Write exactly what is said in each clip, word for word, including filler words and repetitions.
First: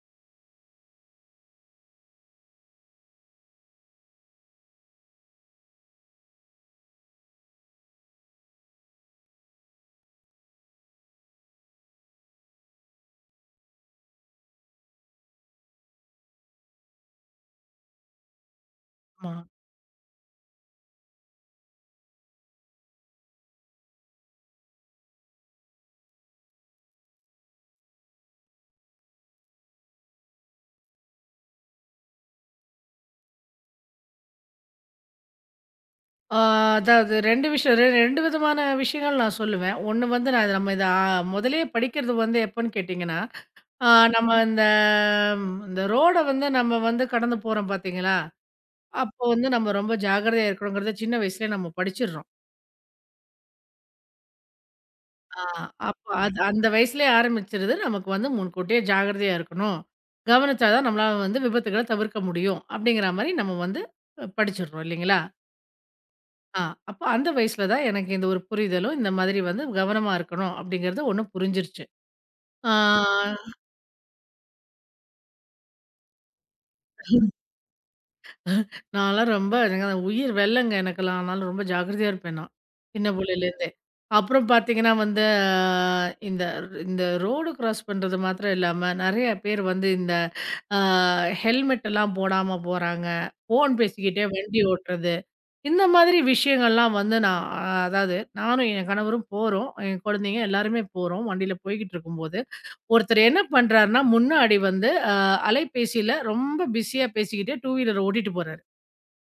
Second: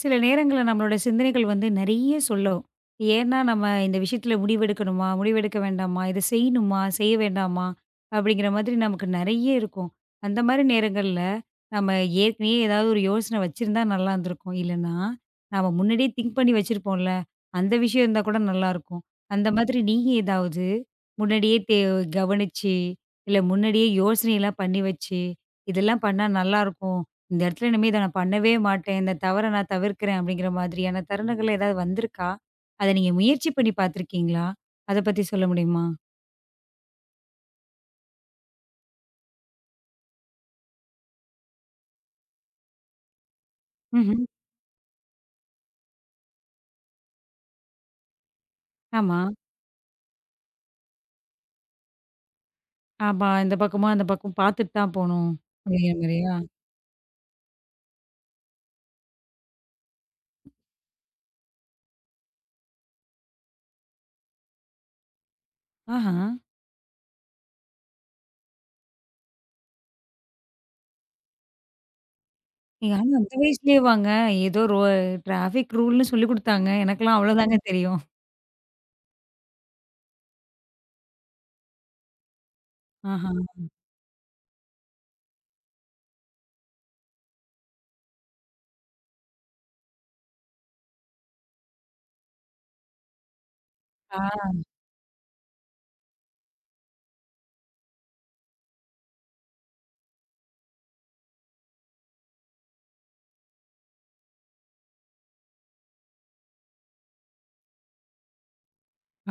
சில நேரங்கள்ல நம்மளோட சிந்தனைகள் வந்து நெறைய சொல்லும். ஏன்னா நம்ம இந்த விஷயத்துல முடிவெடுக்கணுமா? முடிவெடுக்க வேண்டாமா? இத செய்யணுமா? செய்ய வேண்டாமா? அப்படிங்கிற மாதிரி நமக்கு நெறைய இருக்கும். அந்த மாரி நேரங்கள்ல நம்ம ஏற்கனவே ஏதாவது ஒரு யோசனை வச்சிருந்தா நல்லா இருந்திருக்கும். இல்லன்னா, நம்ம முன்னாடியே திங்க் பண்ணி வச்சிருப்போம்ல. அந்த விஷயம் இருந்தா கூட நல்லாருக்கும். ஆமா. அந்த மாதிரி நீங்க ஏதாவது முன்னாடியே தே கவனிச்சு, இல்ல முன்னாடியே யோசனைலாம் பண்ணி வச்சு, இதெல்லாம் பண்ணா நல்லாருக்கும். இந்த இடத்துல இனிமே இத நான் பண்ணவே மாட்டேன். இந்த தவற நான் தவிர்க்கிறேன் அப்படிங்கிற மாதிரியான தருணங்கள் ஏதாவது வந்திருக்கா? அத நீங்க முயற்சி பண்ணி பார்த்துருக்கீங்களா? அத பத்தி சொல்ல முடியுமா? ஆ அதாவது ரெண்டு விஷயம். ரெ ரெண்டு விதமான விஷயங்கள் நான் சொல்லுவேன். ஒண்ணு வந்து நான் இத நம்ம இத ஆ முதலயே படிக்கிறது வந்து எப்பன்னு கேட்டீங்கன்னா, ஆ ம்ஹ்ம். நம்ம இந்த ம், இந்த ரோட வந்து நம்ம வந்து கடந்து போறோம் பார்த்தீங்களா? ஆமா. அப்போ வந்து நம்ம ரொம்ப ஜாக்கிரதையா இருக்கணுங்கிறத சின்ன வயசுலயே நம்ம படிச்சிடுறோம். ஆமா. இந்த பக்கமா, அந்த பக்கம் பார்த்துட்டு தான் போணும். ஆ அப்படிங்கிற அப்ப மாரியா? அது அந்த வயசுலயே ஆரம்பிச்சிருது. நமக்கு வந்து முன்கூட்டியே ஜாக்கிரதையா இருக்கணும். கவனிச்சா தான் நம்மளால வந்து விபத்துக்கள தவிர்க்க முடியும். அப்படிங்கிற மாரி நம்ம வந்து அஹ், படிச்சிடுறோம் இல்லைங்களா? ஆஹா. ஆ, அப்ப அந்த வயசுல தான் எனக்கு இந்த ஒரு புரிதலும், இந்த மாதிரி வந்து கவனமா இருக்கணும் அப்படிங்கிறது ஒண்ணு புரிஞ்சிருச்சு. ஆ நீங்க ஆனா அந்த வயசுலயேவாங்க? ஏதோ ரோ டிராஃபிக் ரூல்ன்னு சொல்லிக் குடுத்தாங்க. எனக்கெல்லாம் அவ்வளோதாங்க தெரியும். நான்லாம் ரொம்ப எனக்கு அந்த உயிர் வெள்ளங்க எனக்கெல்லாம். அதனால ரொம்ப ஜாக்கிரதையா இருப்பேன் நான். சின்ன ஆஹா. புள்ளையிலேருந்தே. அப்புறம் பார்த்தீங்கன்னா வந்து ஆ, இந்த இந்த ரோடு கிராஸ் பண்றது மாத்திரம் இல்லாம, நெறைய பேர் வந்து இந்த ஆ ஹெல்மெட் எல்லாம் போடாம போறாங்க. ஃபோன் ஆ. பேசிக்கிட்டே வண்டி ஓட்டுறது. இந்த மாதிரி விஷயங்கள்லாம் வந்து நான் ஆ, அதாவது நானும் என் கணவரும் போறோம். என் குழந்தைங்க எல்லாருமே போறோம். வண்டியில போய்க்கிட்டு இருக்கும்போது ஒருத்தர் என்ன பண்றாருன்னா, முன்னாடி வந்து அ அலைபேசியில ரொம்ப பிஸியா பேசிக்கிட்டே டூ வீலர ஓட்டிட்டு போறாரு.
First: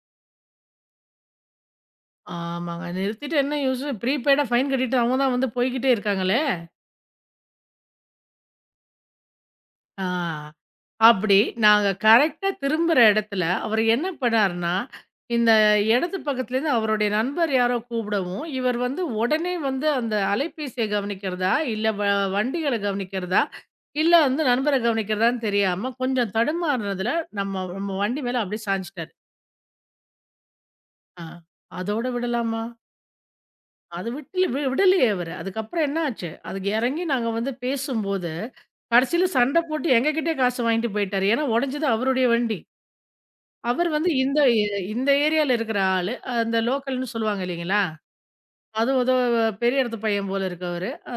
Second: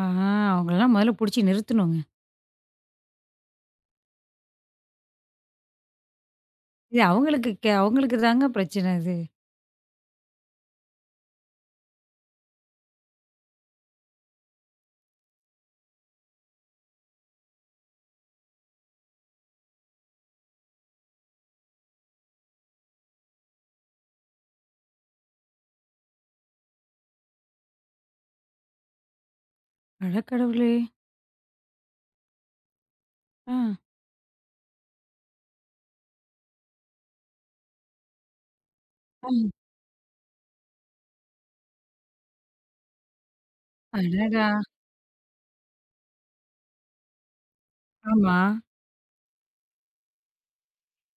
ஆஹா. அவங்களலாம் முதல்ல புடிச்சு நிறுத்தணுங்க. ஆமாங்க. நிறுத்திட்டு என்ன யூசு? ப்ரீபெய்டா ஃபைன் கட்டிட்டு அவங்க தான் வந்து போய்க்கிட்டே இருக்காங்களே! இது அவங்களுக்கு கே அவங்களுக்கு தாங்க பிரச்சனை இது. ஆ அப்படி நாங்க கரெக்ட்டா திரும்புற இடத்துல அவர் என்ன பண்ணாருன்னா, இந்த இடது பக்கத்துலேருந்து அவருடைய நண்பர் யாரோ கூப்பிடவும், இவர் வந்து உடனே வந்து அந்த அலைபேசிய கவனிக்கிறதா, இல்ல வ வண்டிகள கவனிக்கிறதா, இல்ல வந்து நண்பர கவனிக்கிறதான்னு தெரியாம கொஞ்சம் தடுமாறுனதுல நம்ம நம்ம வண்டி மேல அப்படியே சாய்ஞ்சுட்டாரு. அடக்கடவுளே! ஆ. அதோட விடலாமா? ஆ. அது விட்டுல வி விடலையே அவரு. அதுக்கப்புறம் என்ன ஆச்சு? அதுக்கு எறங்கி நாங்க வந்து பேசும்போது, கடைசில ஆ. சண்ட போட்டு எங்க கிட்டயே காசு வாங்கிட்டு போயிட்டாரு. ஏன்னா உடைஞ்சது அவருடைய வண்டி. அவர் வந்து இந்த அடடா! எ இந்த ஏரியால இருக்கிற ஆளு. அந்த லோக்கல்ன்னு சொல்லுவாங்க இல்லைங்களா? ஆமா. அதுவும் ஏதோ பெரிய இடத்து பையன் போல இருக்கு அவரு. அ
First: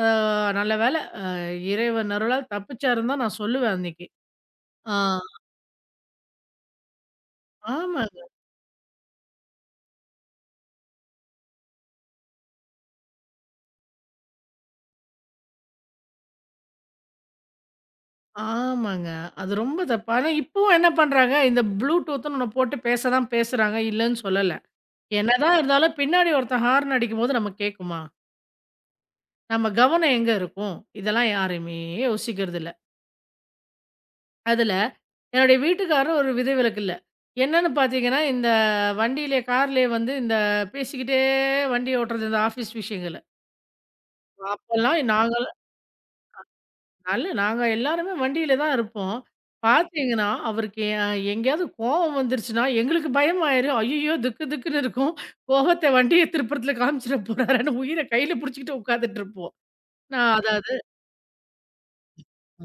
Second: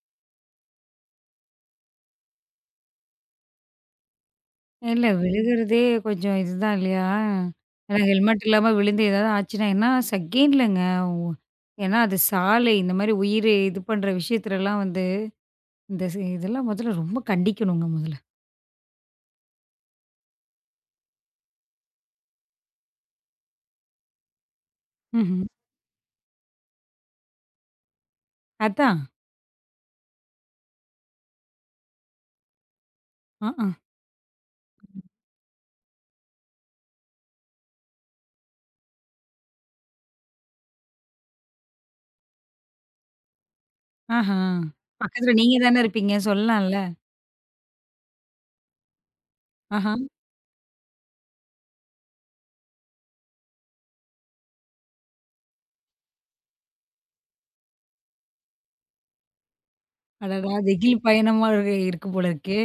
நல்ல வேளை அ இறைவன் அருளால் தப்பிச்சாருன்னு தான் நான் சொல்லுவேன் அன்னைக்கு. ஆ. இல்ல விழுகுறதே கொஞ்சம் இதுதான் இல்லையா? ஏன்னா ஆமாங்க, ஹெல்மெட் இல்லாம விழுந்து ஏதாவது ஆச்சுன்னா ஏன்னா செகண்ட்லங்க. ஒ ஏன்னா அது சாலை இந்த மாரி உயிர் இது பண்ற விஷயத்துலலாம் வந்து இந்த சி இதெல்லாம் முதல்ல ரொம்ப கண்டிக்கணுங்க முதல்ல. ஆமாங்க. அது ரொம்ப தப்பு. ஆனா இப்பவும் என்ன பண்றாங்க, இந்த Bluetoothன்னு ஒண்ணு போட்டு பேச தான் பேசுறாங்க. இல்லன்னு சொல்லல. ம்ஹ்ம். என்னதான் இருந்தாலும் பின்னாடி ஒருத்தன் ஹார்ன் அடிக்கும்போது நம்ம கேட்குமா? அதான். நம்ம கவனம் எங்க இருக்கும்? இதெல்லாம் யாருமே யோசிக்கிறது இல்ல. அஹ. அதுல என்னுடைய வீட்டுக்காரர் ஒரு விதிவிலக்கு இல்ல. என்னன்னு பார்த்தீங்கன்னா, இந்த வண்டியிலே, கார்லயே வந்து இந்த பேசிக்கிட்டே வண்டி ஓட்டுறது இந்த ஆஃபீஸ் விஷயங்கள. ஆஹா. அப்பல்லாம் பக்கத்துல நாங்க நீங்க தானே இருப்பீங்க சொல்லலாம்ல. நல்ல நாங்க எல்லாருமே வண்டியில தான் இருப்போம். ஆஹா. பார்த்தீங்கன்னா, அவருக்கு எ எங்கேயாவது கோவம் வந்துருச்சுன்னா, எங்களுக்கு பயமாயிரும். ஐய்யயோ! திக்கு திக்குன்னு இருக்கும். கோவத்த வண்டிய திருப்புறத்துல காமிச்சிட போறாருன்னு உயிர கையில புடிச்சுக்கிட்டு உட்கார்ந்துட்டு இருப்போம். நான் அடடா! அதாவது திகில் பயணமா இரு இருக்கு போல இருக்கே.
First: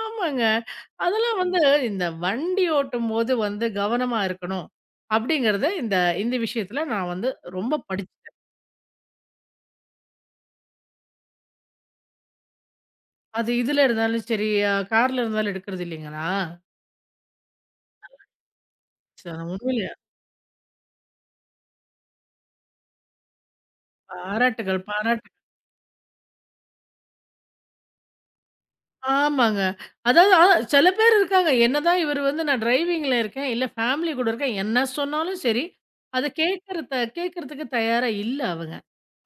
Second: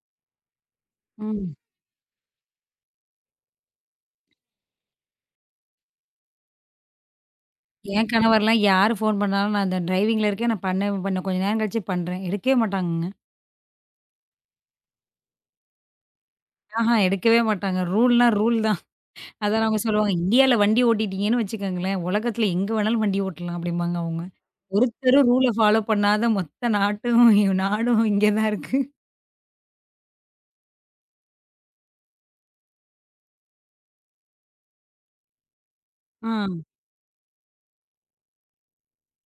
ஆமாங்க. அதெல்லாம் ம். வந்து இந்த வண்டி ஓட்டும்போது வந்து கவனமா இருக்கணும். அப்படிங்கிறத இந்த இந்த விஷயத்துல நான் வந்து ரொம்ப என் படிச்சுட்டேன். கணவர்லாம் யார் ஃபோன் பண்ணாலும் நான் அந்த டிரைவிங்ல இருக்கேன் நான் பண்ண பண்ண கொஞ்ச நேரம் கழிச்சு பண்றேன். எடுக்கவே மாட்டாங்கங்க. அது இதுல இருந்தாலும் சரி, அ கார்ல இருந்தாலும் எடுக்கிறது இல்லைங்களா? ஆஹா எடுக்கவே மாட்டாங்க. ரூல்னா ரூல் ச அதான் அவங்க உண்மையிலேயே சொல்லுவாங்க, "இந்தியால வண்டி ஓட்டிட்டீங்கன்னு வச்சுக்கோங்களேன், உலகத்துல எங்க வேணாலும் வண்டி ஓட்டலாம்." அப்படிம்பாங்க அவங்க. பாராட்டுகள், ஒருத்தரும் பாராட்டு. ரூல ஃபாலோ பண்ணாத மொத்த நாட்டும் நாடும் இங்க தான் இருக்கு. ஆமாங்க. அதாவது அ சில பேர் இருக்காங்க. என்னதான் இவர் வந்து நான் டிரைவிங்ல இருக்கேன், இல்ல ஃபேமிலி கூட இருக்கேன். என்ன சொன்னாலும் சரி, அத ஆ, கேட்கறத கேட்கறதுக்கு தயாரா இல்ல அவங்க.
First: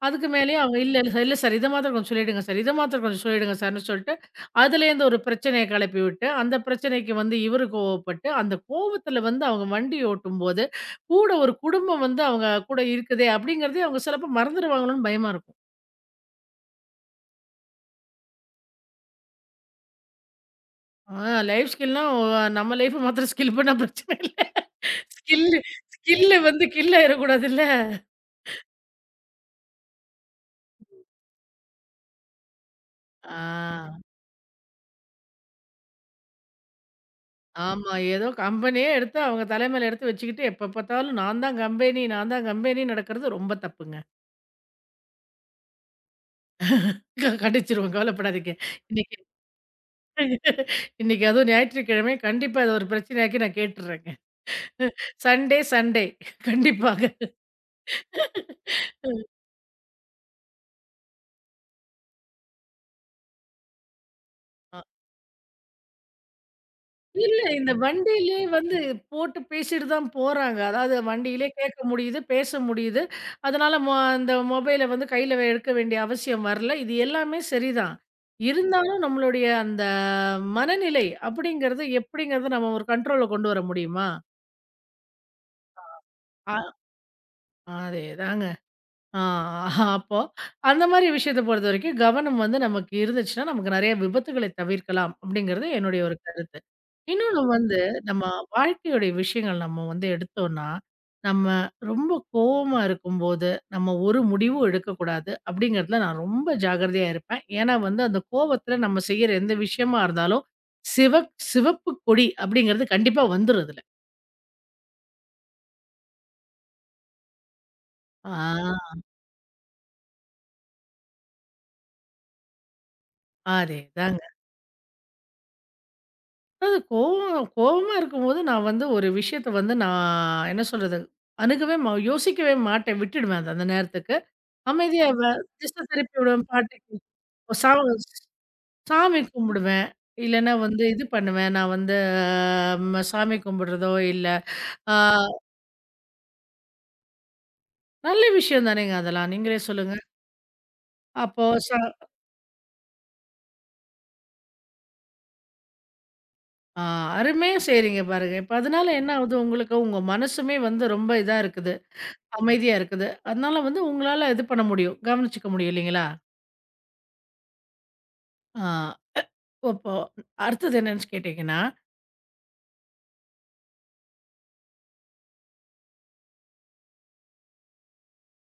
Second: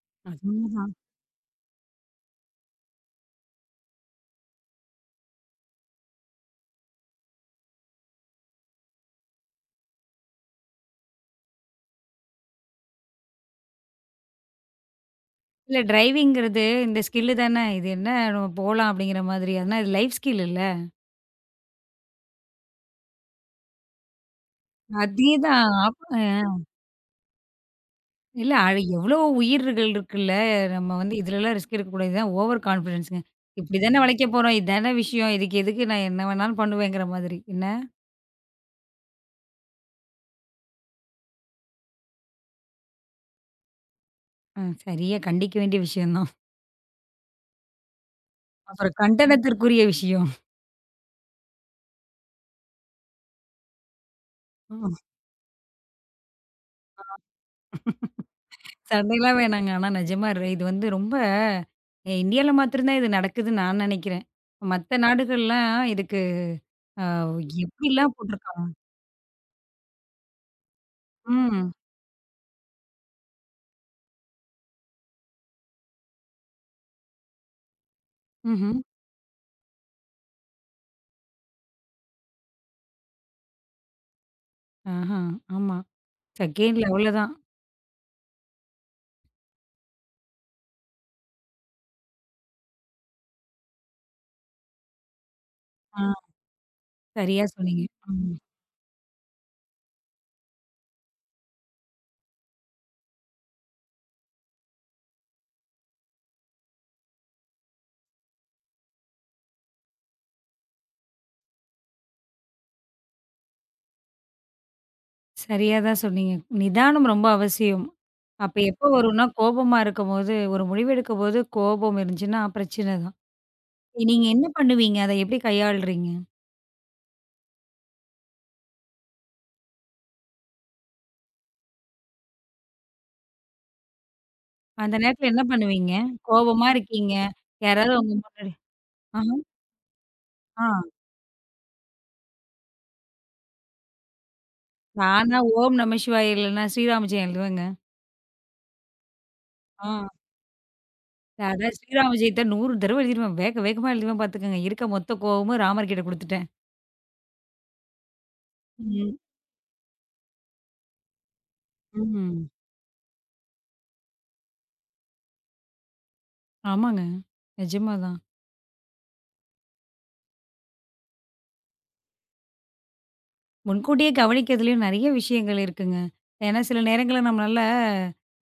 அதுக்கு அது மேலயும் அவங்க உண்மதான். இல்ல, இல்ல சார். இல்ல சார். இத மாத்திரம் கொஞ்சம் சொல்லிடுங்க சார். இத மாத்திரம் கொஞ்சம் சொல்லிடுங்க சார்ன்னு சொல்லிட்டு, அதுலேருந்து ஒரு பிரச்சனைய கிளப்பி விட்டு, அந்த பிரச்சனைக்கு வந்து இவரு கோவப்பட்டு, அந்த கோவத்துல வந்து அவங்க வண்டி ஓட்டும்போது, கூட ஒரு குடும்பம் வந்து அவங்க கூட இருக்குதே அப்படிங்கிறதே அவங்க சிலப்போ மறந்துருவாங்களோன்னு பயமா இருக்கும். இல்ல டிரைவிங்கிறது இந்த ஸ்கில் தானே. இது என்ன நம்ம போலாம் அப்படிங்கிற மாதிரி. ஆனா இது லைஃப் ஸ்கில் இல்ல. ஆ லைஃப் ஸ்கில்னா நம்ம லைஃப் மாத்திரம் ஸ்கில் பண்ணா பிரச்சனை இல்ல. ஸ்கில்லு அதேதான். அப் அ ஸ்கில்லு வந்து கில் ஆயிறக்கூடாதுல்ல. இல்ல அது எவ்ளோ உயிர்கள் இருக்குல்ல. நம்ம வந்து இதுலலாம் ரிஸ்க் எடுக்கக்கூடாது. இதுதான் ஓவர் கான்ஃபிடன்ஸ்ங்க. ஆ. இப்படிதானே வளைக்க போறோம். இதானே விஷயம். இதுக்கு எதுக்கு நான் என்ன வேணாலும் பண்ணுவேங்கிற மாதிரி. என்ன? ஆமா. ஏதோ கம்பெனியே எடுத்து அவங்க தலைமையில எடுத்து வச்சுக்கிட்டு, எப்ப பார்த்தாலும் நான் தான் கம்பெனி, நான் தான் கம்பெனின்னு நடக்கிறது ரொம்ப தப்புங்க. அ சரியா கண்டிக்க வேண்டிய விஷயம் தான். க- கண்டிச்சிருவேன் கவலைப்படாதீங்க. அப்புறம் இன்னைக்கு கண்டனத்திற்குரிய விஷயம். இன்னைக்கு அதுவும் ஞாயிற்றுக்கிழமை கண்டிப்பா இத ஒரு பிரச்சனையாக்கி நான் கேட்டுர்றேங்க. சண்டே சண்டே கண்டிப்பாக. சண்டைலாம் வேணாங்க. ஆனா நிஜமா ர இது வந்து ரொம்ப இந்தியால மாத்திரம் தான் இது நடக்குதுன்னு நான் நெனைக்கிறேன். மத்த நாடுகள்லாம் இதுக்கு அ இல்ல. இந்த எப்படிலாம் வண்டியிலேயே போட்டிருக்காங்க. வந்து போட்டு பேசிட்டு தான் போறாங்க. அதாவது வண்டியிலே ம். கேட்க முடியுது, பேச முடியுது. அதனால மொ அந்த மொபைல வந்து கையில வே- எடுக்க வேண்டிய அவசியம் வரல. இது எல்லாமே சரிதான். ம்ஹ்ம். இருந்தாலும் நம்மளுடைய அந்த மனநிலை அப்படிங்கிறது எப்படிங்கிறது நம்ம ஒரு கண்ட்ரோல்ல கொண்டு வர முடியுமா? ஆஹா. ஆமா. அ செகண்ட்ல அவ்வளோதான். அதேதாங்க. ஆ அப்போ அந்த மாரி விஷயத்த பொறுத்தவரைக்கும் கவனம் வந்து நமக்கு இருந்துச்சுன்னா, நமக்கு நெறைய விபத்துகளை தவிர்க்கலாம் அப்படிங்கிறது ஆ என்னுடைய ஒரு கருத்து. இன்னொன்னு சரியா வந்து சொன்னீங்க. நம்ம ம். வாழ்க்கையுடைய விஷயங்கள் நம்ம வந்து எடுத்தோம்னா, நம்ம ரொம்ப கோவமா இருக்கும்போது, நம்ம ஒரு முடிவும் எடுக்கக்கூடாது அப்படிங்கிறதுல நான் ரொம்ப ஜாக்கிரதையா இருப்பேன். ஏன்னா வந்து அந்த கோவத்துல நம்ம செய்யற எந்த விஷயமா இருந்தாலும், சிவக் சிவப்பு கொடி அப்படிங்கிறது கண்டிப்பா வந்துரும் இதுல. சரியா தான் சொன்னீங்க. நிதானம் ரொம்ப அவசியம். அப்ப எப்போ ஆ வரும்னா, கோபமா இருக்கும்போது, ஒரு முடிவெடுக்கும்போது கோபம் இருந்துச்சுன்னா பிரச்சனை தான். அதேதாங்க. நீங்க என்ன பண்ணுவீங்க? அத எப்படி கையாளுறீங்க? அது கோவம் கோவமா இருக்கும்போது நான் வந்து ஒரு விஷயத்த வந்து நான் என்ன சொல்றது? அணுகவே ம யோசிக்கவே மாட்டேன். விட்டுடுவேன் அத அந்த நேரத்துக்கு. அந்த அமைதியா ம். வ நேரத்துல என்ன திசை பண்ணுவீங்க? திருப்பி விடுவேன். கோவமா பாட்டு கேட்போம். இருக்கீங்க. சாமி யாராவது உங்க முன்னாடி சாமி ஆஹ. கும்பிடுவேன். இல்லன்னா ஆ வந்து இது பண்ணுவேன். நான் வந்து ம சாமி கும்பிடுறதோ இல்ல ஆ நானா ஓம் நம சிவாய இல்லன்னா ஸ்ரீராம ஜெயம் எழுதுவேங்க. நல்ல விஷயம் தானேங்க அதெல்லாம். நீங்களே ஆ. சொல்லுங்க. அப்போ அட ச ஸ்ரீராம ஜெயத்த நூறு தடவ எழுதிருவேன். வேக வேகமா எழுதுவேன் பாத்துக்கங்க. இருக்க மொத்த கோவமும் ராமர் கிட்ட குடுத்துட்டேன். ஆ அருமையா செய்றீங்க பாருங்க. இப்ப அதனால என்ன ம். ஆகுது உங்களுக்கு? உங்க மனசுமே வந்து ரொம்ப இதா இருக்குது. ம். அமைதியா இருக்குது. அதனால வந்து உங்களால இது பண்ண முடியும். கவனிச்சுக்க முடியும் இல்லைங்களா? ஆமாங்க. நிஜமா தான். ஆ அப்போ அடுத்தது என்னன்னு கேட்டீங்கன்னா, முன்கூட்டியே கவனிக்கிறதுலயும் நெறைய விஷயங்கள் இருக்குங்க. ஏன்னா சில நேரங்கள்ல நம்மளால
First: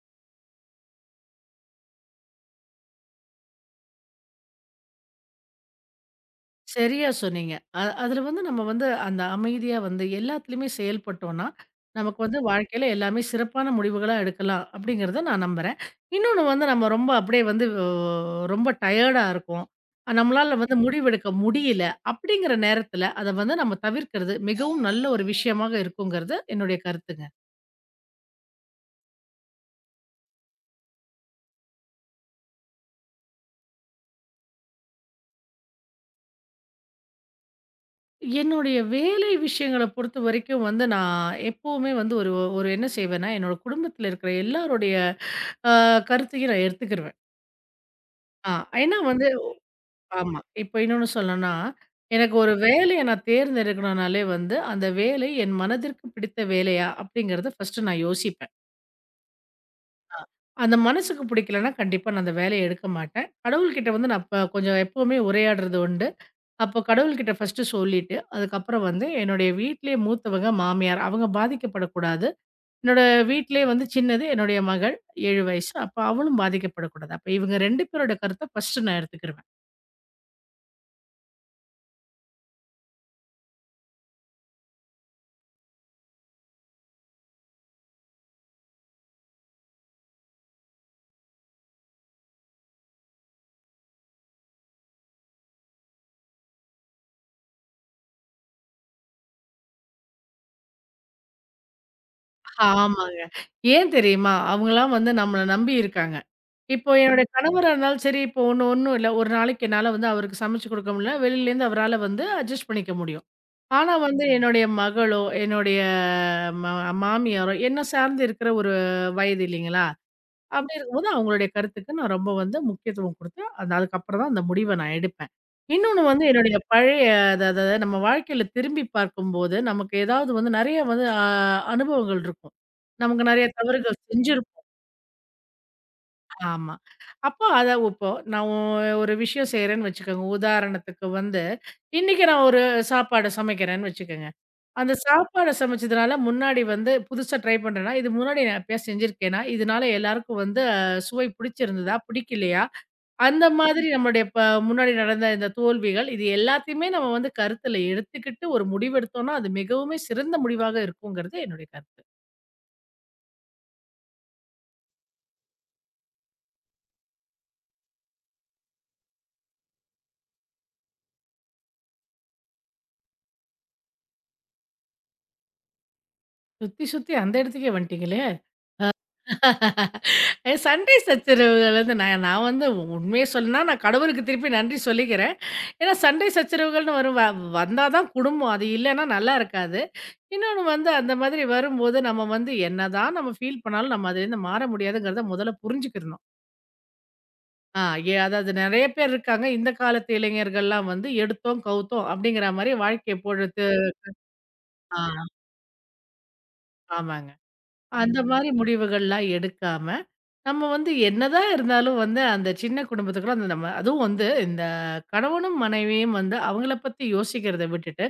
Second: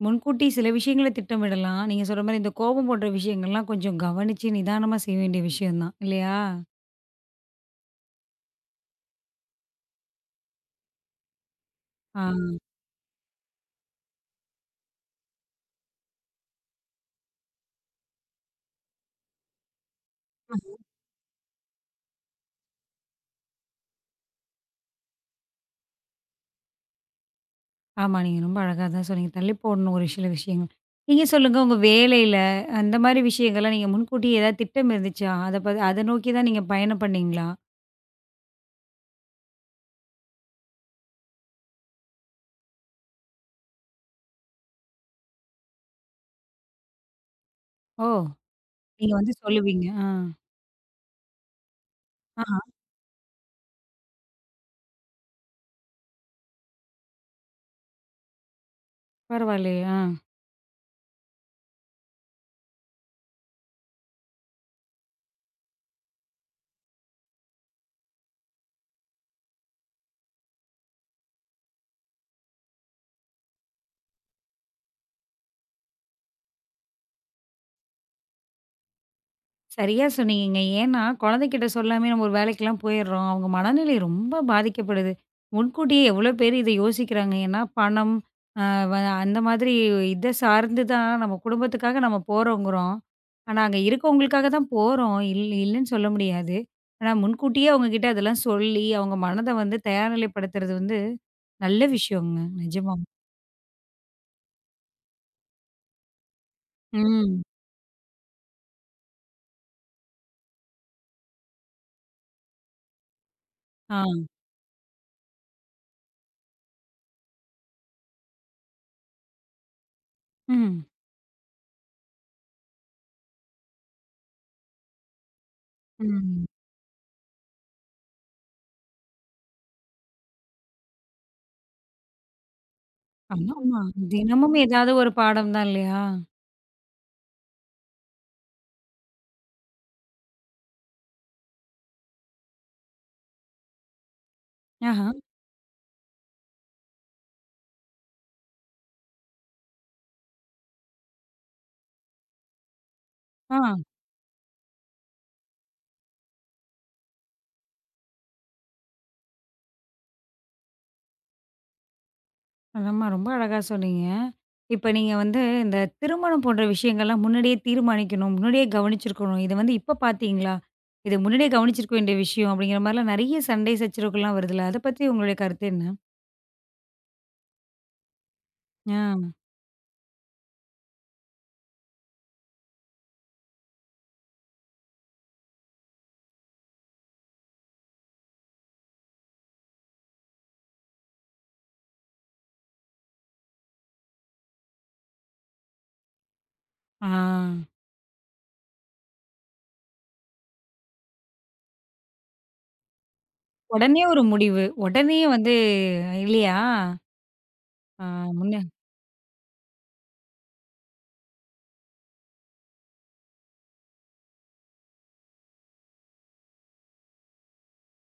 முன்கூட்டி சில விஷயங்கள திட்டமிடலாம். நீங்க சொல்ற மாரி இந்த கோபம் போன்ற விஷயங்கள்லாம் கொஞ்சம் கவனிச்சு நிதானமா செய்ய வேண்டிய விஷயம் தான். இல்லையா? சரியா சொன்னீங்க. அ அதுல வந்து நம்ம வந்து அந்த அமைதியா வந்து எல்லாத்துலயுமே செயல்பட்டோம்னா, நமக்கு ஆ. வந்து வாழ்க்கையில எல்லாமே சிறப்பான முடிவுகளா எடுக்கலாம் அப்படிங்கிறத நான் நம்புறேன். இன்னொன்னு வந்து நம்ம ரொம்ப அப்படியே வந்து ஒ ரொம்ப டயர்டா இருக்கோம். நம்மளால வந்து முடிவெடுக்க முடியல அப்படிங்கிற நேரத்துல அத வந்து நம்ம தவிர்க்கிறது மிகவும் நல்ல ஒரு விஷயமாக இருக்குங்கிறது என்னுடைய கருத்து. ஆமா. நீங்க ரொம்ப அழகா தான் சொன்னீங்க. தள்ளி போடணும் ஒரு சில விஷயங்கள். நீங்க சொல்லுங்க உங்க வேலையில அந்த மாரி விஷயங்கள்லாம் நீங்க முன்கூட்டியே ஏதாவது திட்டம் இருந்துச்சா? அத ப அத நோக்கி தான் நீங்க பயணம் பண்ணீங்களா? என்னுடைய வேலை விஷயங்கள பொறுத்தவரைக்கும் வந்து, நான் எப்பவுமே வந்து ஒரு ஒரு என்ன செய்வேன்னா, என்னோட குடும்பத்தில இருக்கிற எல்லாருடைய அ கருத்தையும் நான் எடுத்துக்கிருவேன். ஓ! ஆ ஏன்னா நீங்க வந்து வந்து சொல்லுவீங்க. ஆ. ஆமா. இப்போ இன்னொன்னு சொல்லணும்னா, எனக்கு ஒரு ஆஹா. வேலைய நான் தேர்ந்தெடுக்கணும்னாலே வந்து, அந்த வேலை என் மனதிற்கு பிடித்த வேலையா? அப்படிங்கிறத ஃபர்ஸ்ட்டு நான் யோசிப்பேன். பரவாயில்லையே! ஆ. அந்த மனசுக்கு பிடிக்கலன்னா, கண்டிப்பா நான் அந்த வேலைய எடுக்க மாட்டேன். கடவுள்கிட்ட வந்து நான் ப கொஞ்சம் எப்பவுமே உரையாடுறது உண்டு. அப்போ கடவுள்கிட்ட ஃபர்ஸ்ட்டு சொல்லிட்டு, அதுக்கப்புறம் வந்து என்னுடைய வீட்லயே மூத்தவங்க மாமியார். அவங்க பாதிக்கப்படக்கூடாது. என்னோட வீட்லயே வந்து சின்னது என்னுடைய மகள் ஏழு வயசு. அப்ப அவளும் பாதிக்கப்படக்கூடாது. அப்ப இவங்க ரெண்டு பேரோட கருத்த ஃபர்ஸ்ட்டு நான் எடுத்துக்கிருவேன். சரியா சொன்னீங்கங்க. ஏன்னா, குழந்தைகிட்ட சொல்லாமயே நம்ம ஒரு வேலைக்கெல்லாம் போயிர்றோம். அவங்க மனநிலை ரொம்ப பாதிக்கப்படுது. முன்கூட்டியே எவ்வளோ பேர் இத யோசிக்கிறாங்க. ஏன்னா, பணம் அ வ அந்த மாதிரி இத சார்ந்து தான் நம்ம குடும்பத்துக்காக நம்ம போறோங்கிறோம். ஆனா, அங்க இருக்கவங்களுக்காக தான் போறோம். இல் இல்லன்னு சொல்ல முடியாது. ஆனா, முன்கூட்டியே அவங்க கிட்ட அதெல்லாம் சொல்லி, அவங்க மனத வந்து தயார் நிலைப்படுத்துறது வந்து நல்ல விஷயங்க. நிஜமா. ஆமாங்க. ஏன் தெரியுமா? அவங்கலாம் வந்து நம்மள நம்பி இருக்காங்க. இப்போ என்னுடைய ம். கணவரா இருந்தாலும் சரி, இப்போ ஒண்ணு ஒண்ணும் இல்ல. ஒரு நாளைக்கு என்னால வந்து அவருக்கு சமைச்சு குடுக்க முடியல. வெளியிலேருந்து அவரால வந்து அட்ஜஸ்ட் பண்ணிக்க முடியும். ஆனா ஆ. வந்து என்னுடைய மகளோ, என்னுடைய ம மாமியாரோ என்ன சார்ந்து இருக்கிற ஒரு வயது இல்லைங்களா? அப்படி ம். இருக்கும்போது அவங்களுடைய கருத்துக்கு நான் ரொம்ப வந்து முக்கியத்துவம் குடுத்து, அது அதுக்கப்புறம் தான் அந்த முடிவ நான் எடுப்பேன். இன்னொன்னு வந்து ம். என்னுடைய பழைய அத அத நம்ம வாழ்க்கையில திரும்பி பார்க்கும்போது, நமக்கு ஏதாவது வந்து நெறைய வந்து அ அனுபவங்கள் இருக்கும். நமக்கு நெறைய ஆமா, ஆமா. தவறுகள் தினமும் செஞ்சிருப்போம். ஏதாவது ஒரு பாடம் தான் இல்லையா? ஆமா. அப்போ அத இப்போ நான் ஒ ஒரு விஷயம் செய்றேன்னு வச்சுக்கோங்க. உதாரணத்துக்கு வந்து, இன்னைக்கு நான் ஒரு சாப்பாடு சமைக்கிறேன்னு வச்சுக்கோங்க. அந்த ஆஹ. சாப்பாட சமைச்சதுனால முன்னாடி வந்து புதுசா ட்ரை பண்றேன்னா, இது முன்னாடி நான் எப்பயாவது செஞ்சிருக்கேனா? இதனால எல்லாருக்கும் வந்து அ சுவை பிடிச்சிருந்ததா? பிடிக்கலையா? அந்த ஆ. மாதிரி நம்மளுடைய ப முன்னாடி நடந்த இந்த தோல்விகள், இது எல்லாத்தையுமே நம்ம வந்து கருத்துல எடுத்துக்கிட்டு ஒரு முடிவெடுத்தோம்னா, அது மிகவுமே சிறந்த முடிவாக இருக்குங்கிறது என்னுடைய கருத்து. ஆமா. ரொம்ப அழகா சொன்னீங்க. இப்ப நீங்க வந்து இந்த திருமணம் போன்ற விஷயங்கள்லாம் முன்னாடியே தீர்மானிக்கணும். முன்னாடியே கவனிச்சிருக்கணும். இத வந்து இப்ப பார்த்தீங்களா? இது முன்னாடியே கவனிச்சிருக்க வேண்டிய விஷயம் அப்படிங்கிற மாரிலாம் நெறைய சண்டை சச்சரவுகள்லாம் வருதுல்ல. அத பத்தி உங்களுடைய கருத்து என்ன? சுத்தி, சுத்தி அந்த இடத்துக்கே வந்துட்டீங்களே! ஆ. அ சண்டை சச்சரவுகள் வந்து நான் நான் வந்து உண்மைய சொல்லணும்னா, நான் கடவுளுக்கு திருப்பி நன்றி சொல்லிக்கிறேன். ஏன்னா சண்டை சச்சரவுகள்னு வரும் வ வந்தா தான் குடும்பம். அது இல்லன்னா நல்லா இருக்காது. இன்னொன்னு வந்து அந்த மாதிரி வரும்போது, நம்ம வந்து என்னதான் நம்ம ஃபீல் பண்ணாலும் நம்ம அதுலேருந்து மாற முடியாதுங்கிறத முதல்ல புரிஞ்சுக்கிறணும். ஆ. ஆ எ அதாவது நெறைய பேர் இருக்காங்க. இந்த காலத்து இளைஞர்கள்லாம் வந்து எடுத்தோம், கவுத்தோம் அப்படிங்கிற மாரி வாழ்க்கைய பொழுது உடனே ஒரு முடிவு. ஆ. உடனே வந்து இல்லையா? ஆமாங்க. ஆ அந்த ம். மாரி முன்ன முடிவுகள்லாம் எடுக்காம, நம்ம வந்து என்னதான் இருந்தாலும் வந்து அந்த சின்ன குடும்பத்துக்குள்ள அந்த நம்ம அதுவும் வந்து இந்த கணவனும், மனைவியும் வந்து அவங்கள பத்தி யோசிக்கிறத விட்டுட்டு,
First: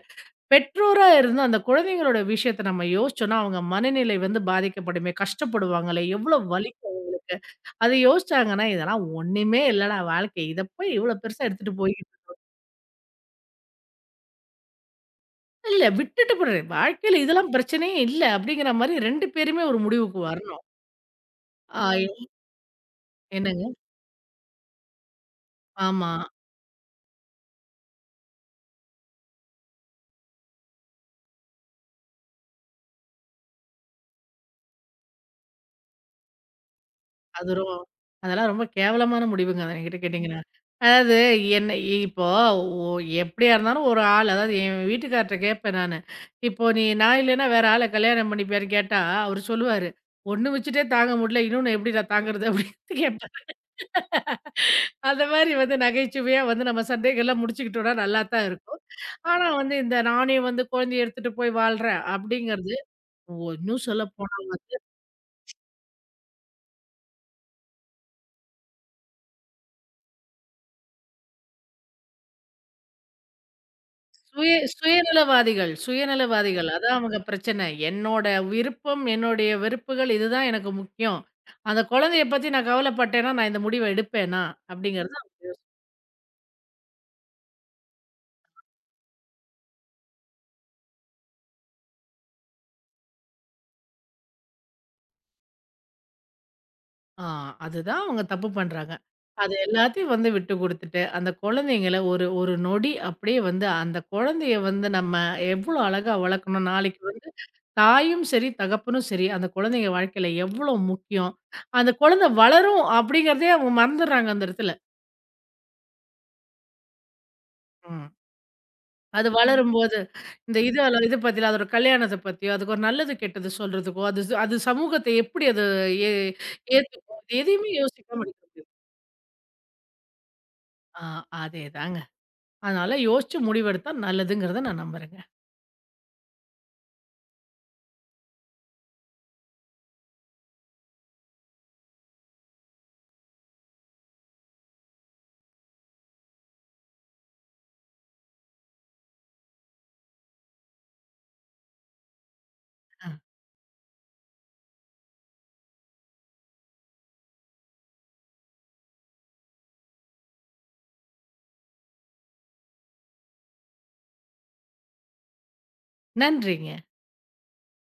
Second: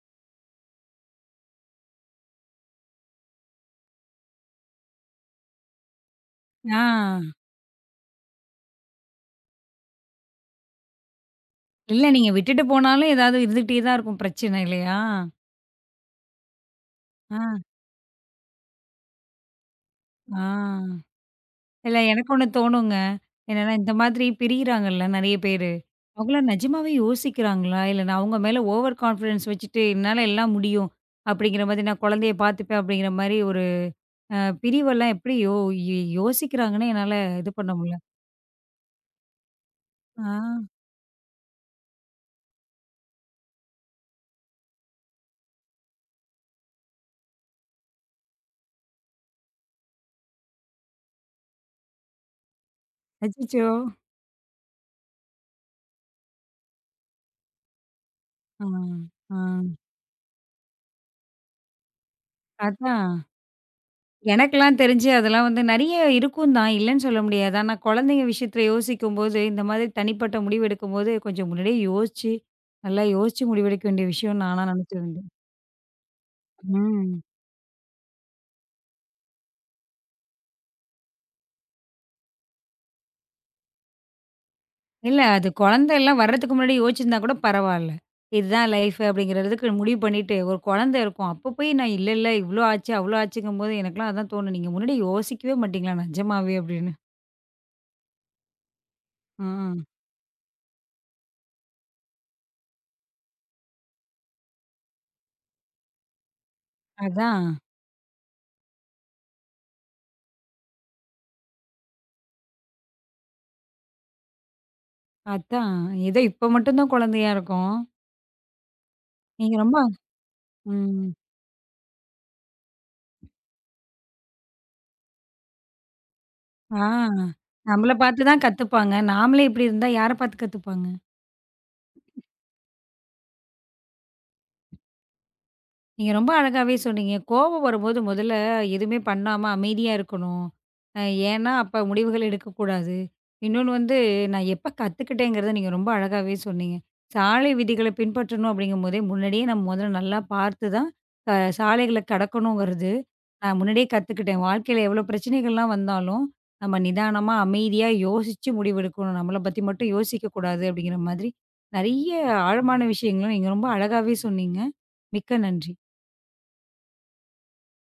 பெற்றோரா இருந்து அந்த குழந்தைங்களோட விஷயத்த நம்ம யோசிச்சோம்னா, அவங்க மனநிலை வந்து பாதிக்கப்படுமே, கஷ்டப்படுவாங்களே, எவ்வளோ ஆ. வலிக்கும் அவங்களுக்கு. அத யோசிச்சாங்கன்னா, இதெல்லாம் ஒண்ணுமே இல்லடா வாழ்க்கை. இத போய் இவ்வளோ பெருசா எடுத்துட்டு போய் இல்ல நீங்க விட்டுட்டு போனாலும் ஏதாவது இருந்துகிட்டே தான் இருக்கும் பிரச்சனை இல்லையா? இல்ல விட்டுட்டு போறேன். வாழ்க்கையில இதெல்லாம் ஆ. பிரச்சனையே இல்ல அப்படிங்கிற மாரி ரெண்டு பேருமே ஒரு முடிவுக்கு ஆ. வரணும். ஆ இல்ல எ எனக்கு ஒண்ணு தோணுங்க. என்னங்க? என்னன்னா இந்த மாதிரி பிரியிறாங்கல்ல நெறைய பேரு. ஆமா. அவங்களாம் நிஜமாவே யோசிக்கிறாங்களா? இல்ல நான் அவங்க மேல ஓவர் கான்ஃபிடன்ஸ் வச்சுட்டு, "என்னால எல்லாம் முடியும்." அப்படிங்கிற மாதிரி, "நான் குழந்தைய பார்த்துப்பேன்." அப்படிங்கிற மாரி ஒரு அ பிரிவெல்லாம் எப்படி யோ யோ யோசிக்கிறாங்கன்னு என்னால இது அது ரொ பண்ண முடியல. அதெல்லாம் ரொம்ப கேவலமான முடிவுங்க. அது என்கிட்ட கேட்டீங்கன்னா. ஆ, அதாவது என்ன இப்போ ஒ எப்படியா இருந்தாலும் ஒரு ஆள் அதாவது என் வீட்டுக்கார்ட்ட கேட்பேன் நானு. இப்போ நீ நான் இல்லைன்னா வேற ஆள கல்யாணம் பண்ணிப்பியான்னு கேட்டா, அவரு சொல்லுவாரு. "ஒண்ணு வச்சுட்டே தாங்க முடியல. இன்னொன்னு எப்படிடா தாங்குறது?" அப்படின்னு கேட்பாரு. அச்சச்சோ! அந்த மாரி வந்து நகைச்சுவையா வந்து நம்ம சண்டைகள்லாம் முடிச்சுக்கிட்டோம்னா நல்லா தான் ஆ, இருக்கும். ஆ. ஆனா வந்து இந்த நானே வந்து குழந்தைய எடுத்துட்டு போய் வாழ்றேன் அப்படிங்கிறது, அதான். ஓ இன்னும் சொல்லப்போனா வந்து எனக்கெல்லாம் தெரிஞ்சு அதெல்லாம் வந்து நெறைய இருக்கும் தான், இல்லன்னு சொல்ல முடியாது. ஆனா குழந்தைங்க விஷயத்துல யோசிக்கும்போது, இந்த மாதிரி தனிப்பட்ட முடிவு எடுக்கும்போது, கொஞ்சம் முன்னாடியே யோசிச்சு, நல்லா யோசிச்சு முடிவெடுக்க வேண்டிய விஷயம்னு சுய நானா நெனைச்சிருந்தேன். சுயநலவாதிகள் சுயநலவாதிகள். அதான் அவங்க ம். பிரச்சனை. என்னோட விருப்பம், என்னுடைய வெறுப்புகள் இதுதான் எனக்கு முக்கியம். அந்த குழந்தைய பத்தி நான் கவலைப்பட்டேன்னா, நான் இந்த முடிவ எடுப்பேனா? அப்படிங்கிறது இல்ல. அது குழந்தை எல்லாம் வர்றதுக்கு முன்னாடி யோசிச்சிருந்தா கூட பரவால்ல. இதுதான் லைஃப் அப்படிங்கிறதுக்கு முடிவு பண்ணிட்டு, ஒரு குழந்தை இருக்கும். அப்போ போய் நான் இல்ல, இல்ல இவ்ளோ ஆச்சு, அவ்ளோ ஆச்சுங்கும்போது எனக்கெல்லாம் அதான் தோணும். நீங்க முன்னாடி யோசிக்கவே மாட்டீங்களா நிஜமாவே அப்படின்னு. ஆ, அதுதான் அவங்க தப்பு பண்றாங்க. அது ம். எல்லாத்தையும் வந்து விட்டு குடுத்துட்டு, அந்த குழந்தைங்கள ஒரு ஒரு நொடி அப்படியே வந்து அந்த குழந்தைய வந்து நம்ம எவ்வளோ அழகா வளர்க்கணும். நாளைக்கு வந்து அதான், தாயும் சரி, தகப்பனும் சரி, அந்த குழந்தைங்க வாழ்க்கையில எவ்வளோ முக்கியம். அந்த குழந்தை வளரும் அப்படிங்கிறதே அவங்க மறந்துடுறாங்க அந்த இடத்துல. அதான். ஏதோ இப்ப மட்டும் தான் குழந்தையா இருக்கும். ம். அது நீங்க ரொம்ப வளரும்போது, இந்த இது அல்ல- ம். இது பத்தில அதோட கல்யாணத்த பத்தியோ, அதுக்கு ஒரு நல்லது கெட்டது சொல்றதுக்கோ, அது சு- அது சமூகத்தை எப்படி அது ஏ ஆ. ஏத்துக்கும். அது எதையுமே நம்மள பார்த்து யோசிக்காம தான் இருக்க முடியாது. கத்துப்பாங்க. நாமளே இப்படி இருந்தா யார பார்த்து கத்துப்பாங்க? ஆ அதேதாங்க. அதனால யோசிச்சு முடிவெடுத்தா நல்லதுங்கிறத நான் நம்புறேங்க. நீங்க ரொம்ப அழகாவே சொன்னீங்க. கோபம் வரும்போது முதல்ல எதுவுமே பண்ணாம அமைதியா இருக்கணும். அ ஏன்னா, அப்ப முடிவுகள் எடுக்கக்கூடாது. இன்னொன்னு வந்து நான் எப்ப கத்துக்கிட்டேங்கிறத நீங்க ரொம்ப அழகாவே சொன்னீங்க. சாலை விதிகளை பின்பற்றணும் அப்படிங்கும்போதே, முன்னாடியே நம்ம முதல்ல நல்லா பார்த்து தான் அ சாலைகள கடக்கணுங்கிறது, அ நான் முன்னாடியே கத்துக்கிட்டேன். வாழ்க்கையில எவ்வளோ பிரச்சனைகள்லாம் வந்தாலும், நம்ம நிதானமா, அமைதியா யோசிச்சு முடிவெடுக்கணும். நம்மள பத்தி மட்டும் யோசிக்கக்கூடாது அப்படிங்கிற மாதிரி, நெறைய ஆழமான விஷயங்கள நீங்க ரொம்ப அழகாவே சொன்னீங்க. மிக்க நன்றி. நன்றிங்க.